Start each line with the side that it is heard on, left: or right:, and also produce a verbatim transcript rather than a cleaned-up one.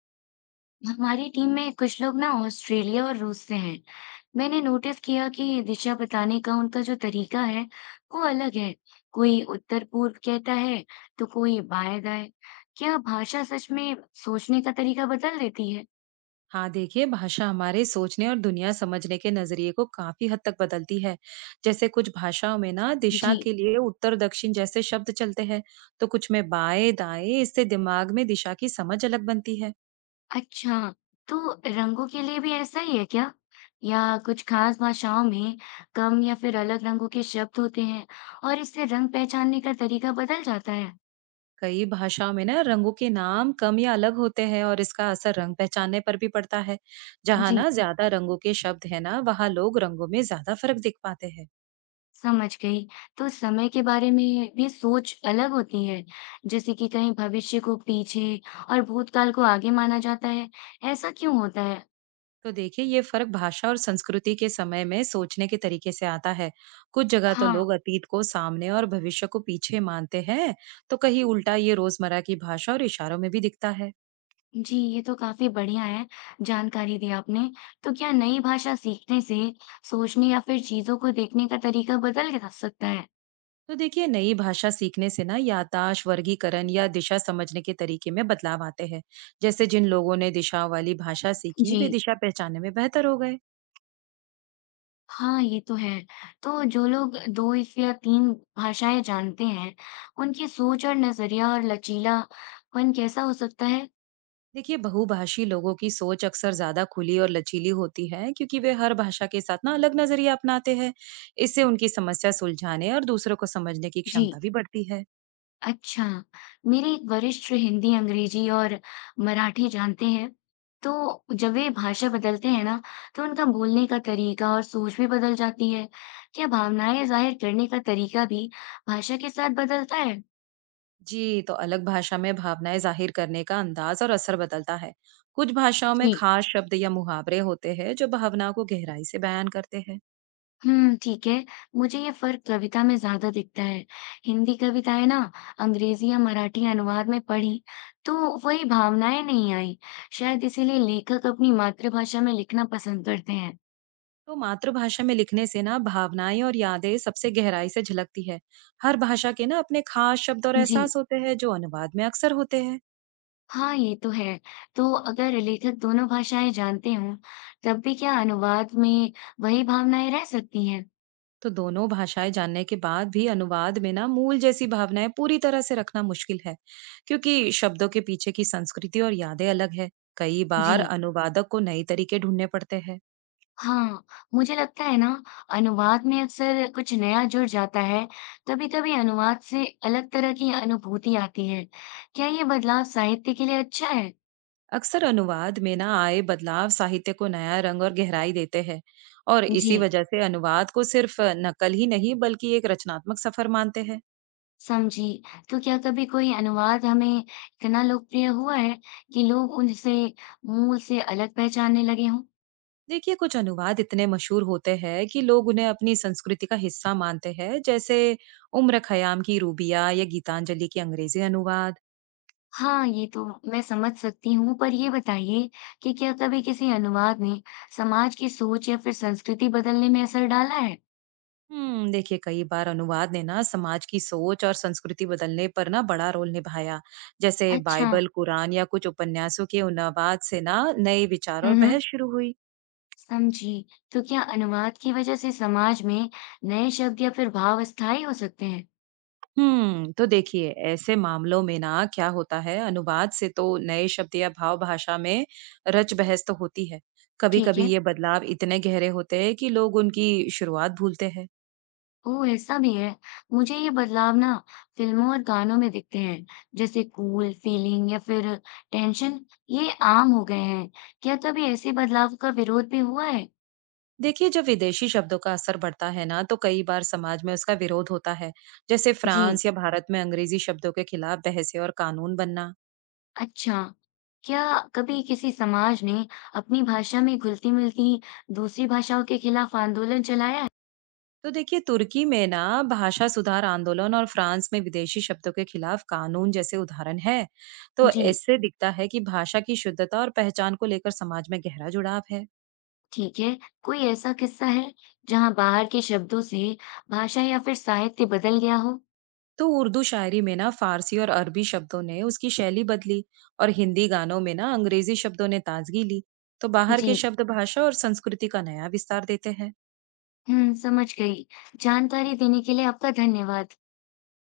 left: हमारी टीम में कुछ लोग ना ऑस्ट्रेलिया और रूस से हैं। मैंने नोटिस किया कि दिशा बताने का उनका जो तरीका है वो अलग है। कोई उत्तर पूर्व कहता है तो कोई बाएं दाएं। क्या भाषा सच में सोचने का तरीका बदल देती है?
right: हाँ देखिए, भाषा हमारे सोचने और दुनिया समझने के नजरिए को काफी हद तक बदलती है। जैसे कुछ भाषाओं में ना दिशा
left: जी।
right: के लिए उत्तर दक्षिण जैसे शब्द चलते हैं, तो कुछ में बाएं दाएं। इससे दिमाग में दिशा की समझ अलग बनती है।
left: अच्छा, तो रंगों के लिए भी ऐसा ही है क्या? या कुछ खास भाषाओं में कम या फिर अलग रंगों के शब्द होते हैं और इससे रंग पहचानने का तरीका बदल जाता है?
right: कई भाषाओं में ना रंगों के नाम कम या अलग होते हैं, और इसका असर रंग पहचानने पर भी पड़ता है। जहाँ
left: जी।
right: ना ज्यादा रंगों के शब्द है ना, वहाँ लोग रंगों में ज्यादा फर्क देख पाते हैं।
left: समझ गई। तो समय के बारे में भी सोच अलग होती है, जैसे कि कहीं भविष्य को पीछे और भूतकाल को आगे माना जाता है, ऐसा क्यों होता है?
right: तो देखिए, ये फर्क भाषा और संस्कृति के समय में सोचने के तरीके से आता है। कुछ जगह तो
left: हाँ।
right: लोग अतीत को सामने और भविष्य को पीछे मानते हैं, तो कहीं उल्टा। ये रोजमर्रा की भाषा और इशारों में भी दिखता है।
left: जी, ये तो काफ़ी बढ़िया है, जानकारी दी आपने। तो क्या नई भाषा सीखने से सोचने या फिर चीज़ों को देखने का तरीका बदल जा सकता है?
right: तो देखिए, नई भाषा सीखने से ना याददाश्त, वर्गीकरण या दिशा समझने के तरीके में बदलाव आते हैं। जैसे जिन लोगों ने दिशा वाली भाषा सीखी,
left: जी,
right: वे दिशा पहचानने में बेहतर हो गए।
left: हाँ, ये तो है। तो जो लोग दो इस या तीन भाषाएं जानते हैं, उनकी सोच और नज़रिया और लचीलापन कैसा हो सकता है?
right: देखिए, बहुभाषी लोगों की सोच अक्सर ज्यादा खुली और लचीली होती है, क्योंकि वे हर भाषा के साथ ना अलग नजरिया अपनाते हैं। इससे उनकी समस्या सुलझाने और दूसरों को समझने की क्षमता
left: जी।
right: भी बढ़ती है।
left: अच्छा, मेरे एक वरिष्ठ हिंदी, अंग्रेजी और मराठी जानते हैं, तो जब वे भाषा बदलते हैं ना, तो उनका बोलने का तरीका और सोच भी बदल जाती है। क्या भावनाएं जाहिर करने का तरीका भी भाषा के साथ बदलता है?
right: जी, तो अलग भाषा में भावनाएं जाहिर करने का अंदाज और असर बदलता है। कुछ भाषाओं में
left: जी।
right: खास शब्द या मुहावरे होते हैं, जो भावनाओं को गहराई से बयान करते हैं।
left: हम्म, ठीक है। मुझे ये फर्क कविता में ज्यादा दिखता है। हिंदी कविताएं ना अंग्रेजी या मराठी अनुवाद में पढ़ी, तो वही भावनाएं नहीं आई। शायद इसीलिए लेखक अपनी मातृभाषा में लिखना पसंद करते हैं।
right: तो मातृभाषा में लिखने से ना भावनाएं और यादें सबसे गहराई से झलकती है। हर भाषा के ना अपने खास शब्द और
left: जी।
right: एहसास होते हैं, जो अनुवाद में अक्सर होते हैं।
left: हाँ, ये तो है। तो अगर लेखक दोनों भाषाएँ जानते हों, तब भी क्या अनुवाद में वही भावनाएँ रह सकती हैं?
right: तो दोनों भाषाएं जानने के बाद भी अनुवाद में ना मूल जैसी भावनाएं पूरी तरह से रखना मुश्किल है, क्योंकि शब्दों के पीछे की संस्कृति और यादें अलग है। कई
left: जी।
right: बार अनुवादक को नए तरीके ढूंढने पड़ते हैं।
left: हाँ, मुझे लगता है ना, अनुवाद में अक्सर कुछ नया जुड़ जाता है। कभी-कभी अनुवाद से अलग तरह की अनुभूति आती है। क्या ये बदलाव साहित्य के लिए अच्छा है?
right: अक्सर अनुवाद में ना आए बदलाव साहित्य को नया रंग और गहराई देते हैं, और इसी
left: जी,
right: वजह से अनुवाद को सिर्फ नकल ही नहीं बल्कि एक रचनात्मक सफर मानते हैं।
left: समझी। तो क्या कभी कोई अनुवाद हमें इतना लोकप्रिय हुआ है कि लोग उनसे मूल से अलग पहचानने लगे हों?
right: देखिए, कुछ अनुवाद इतने मशहूर होते हैं कि लोग उन्हें अपनी संस्कृति का हिस्सा मानते हैं, जैसे उम्र खयाम की रूबिया या गीतांजलि की अंग्रेजी अनुवाद।
left: हाँ, ये तो मैं समझ सकती हूँ, पर ये बताइए कि क्या कभी किसी अनुवाद ने समाज की सोच या फिर संस्कृति बदलने में असर डाला है?
right: हम्म, देखिए, कई बार अनुवाद ने ना समाज की सोच और संस्कृति बदलने पर ना बड़ा रोल निभाया। जैसे
left: अच्छा,
right: बाइबल, कुरान या कुछ उपन्यासों के अनुवाद से ना नए विचार
left: हुँ,
right: और
left: हुँ,
right: बहस शुरू हुई।
left: समझी। तो क्या अनुवाद की वजह से समाज में नए शब्द या फिर भाव स्थायी हो सकते हैं?
right: हम्म, तो देखिए, ऐसे मामलों में ना क्या होता है, अनुवाद से तो नए शब्द या भाव भाषा में रच बहस तो होती है। कभी
left: ठीक
right: कभी
left: है।
right: ये बदलाव इतने गहरे होते हैं कि लोग उनकी शुरुआत भूलते हैं।
left: ओह, ऐसा भी है। मुझे ये बदलाव ना फिल्मों और गानों में दिखते हैं, जैसे कूल, फीलिंग या फिर टेंशन, ये आम हो गए हैं। क्या कभी ऐसे बदलाव का विरोध भी हुआ है?
right: देखिए, जब विदेशी शब्दों का असर बढ़ता है ना, तो कई बार समाज में उसका विरोध होता है। जैसे
left: जी।
right: फ्रांस या भारत में अंग्रेजी शब्दों के खिलाफ बहसें और कानून बनना।
left: अच्छा, क्या कभी किसी समाज ने अपनी भाषा में घुलती-मिलती दूसरी भाषाओं के खिलाफ आंदोलन चलाया है?
right: तो देखिए, तुर्की में ना भाषा सुधार आंदोलन और फ्रांस में विदेशी शब्दों के खिलाफ कानून जैसे उदाहरण है। तो
left: जी,
right: इससे दिखता है कि भाषा की शुद्धता और पहचान को लेकर समाज में गहरा जुड़ाव है।
left: ठीक है। कोई ऐसा किस्सा है जहां बाहर के शब्दों से भाषा या फिर साहित्य बदल गया हो?
right: तो उर्दू शायरी में ना फारसी और अरबी शब्दों ने उसकी शैली बदली, और हिंदी गानों में ना अंग्रेजी शब्दों ने ताजगी ली। तो बाहर के
left: जी,
right: शब्द भाषा और संस्कृति का नया विस्तार देते हैं।
left: हम्म, समझ गई। जानकारी देने के लिए आपका धन्यवाद।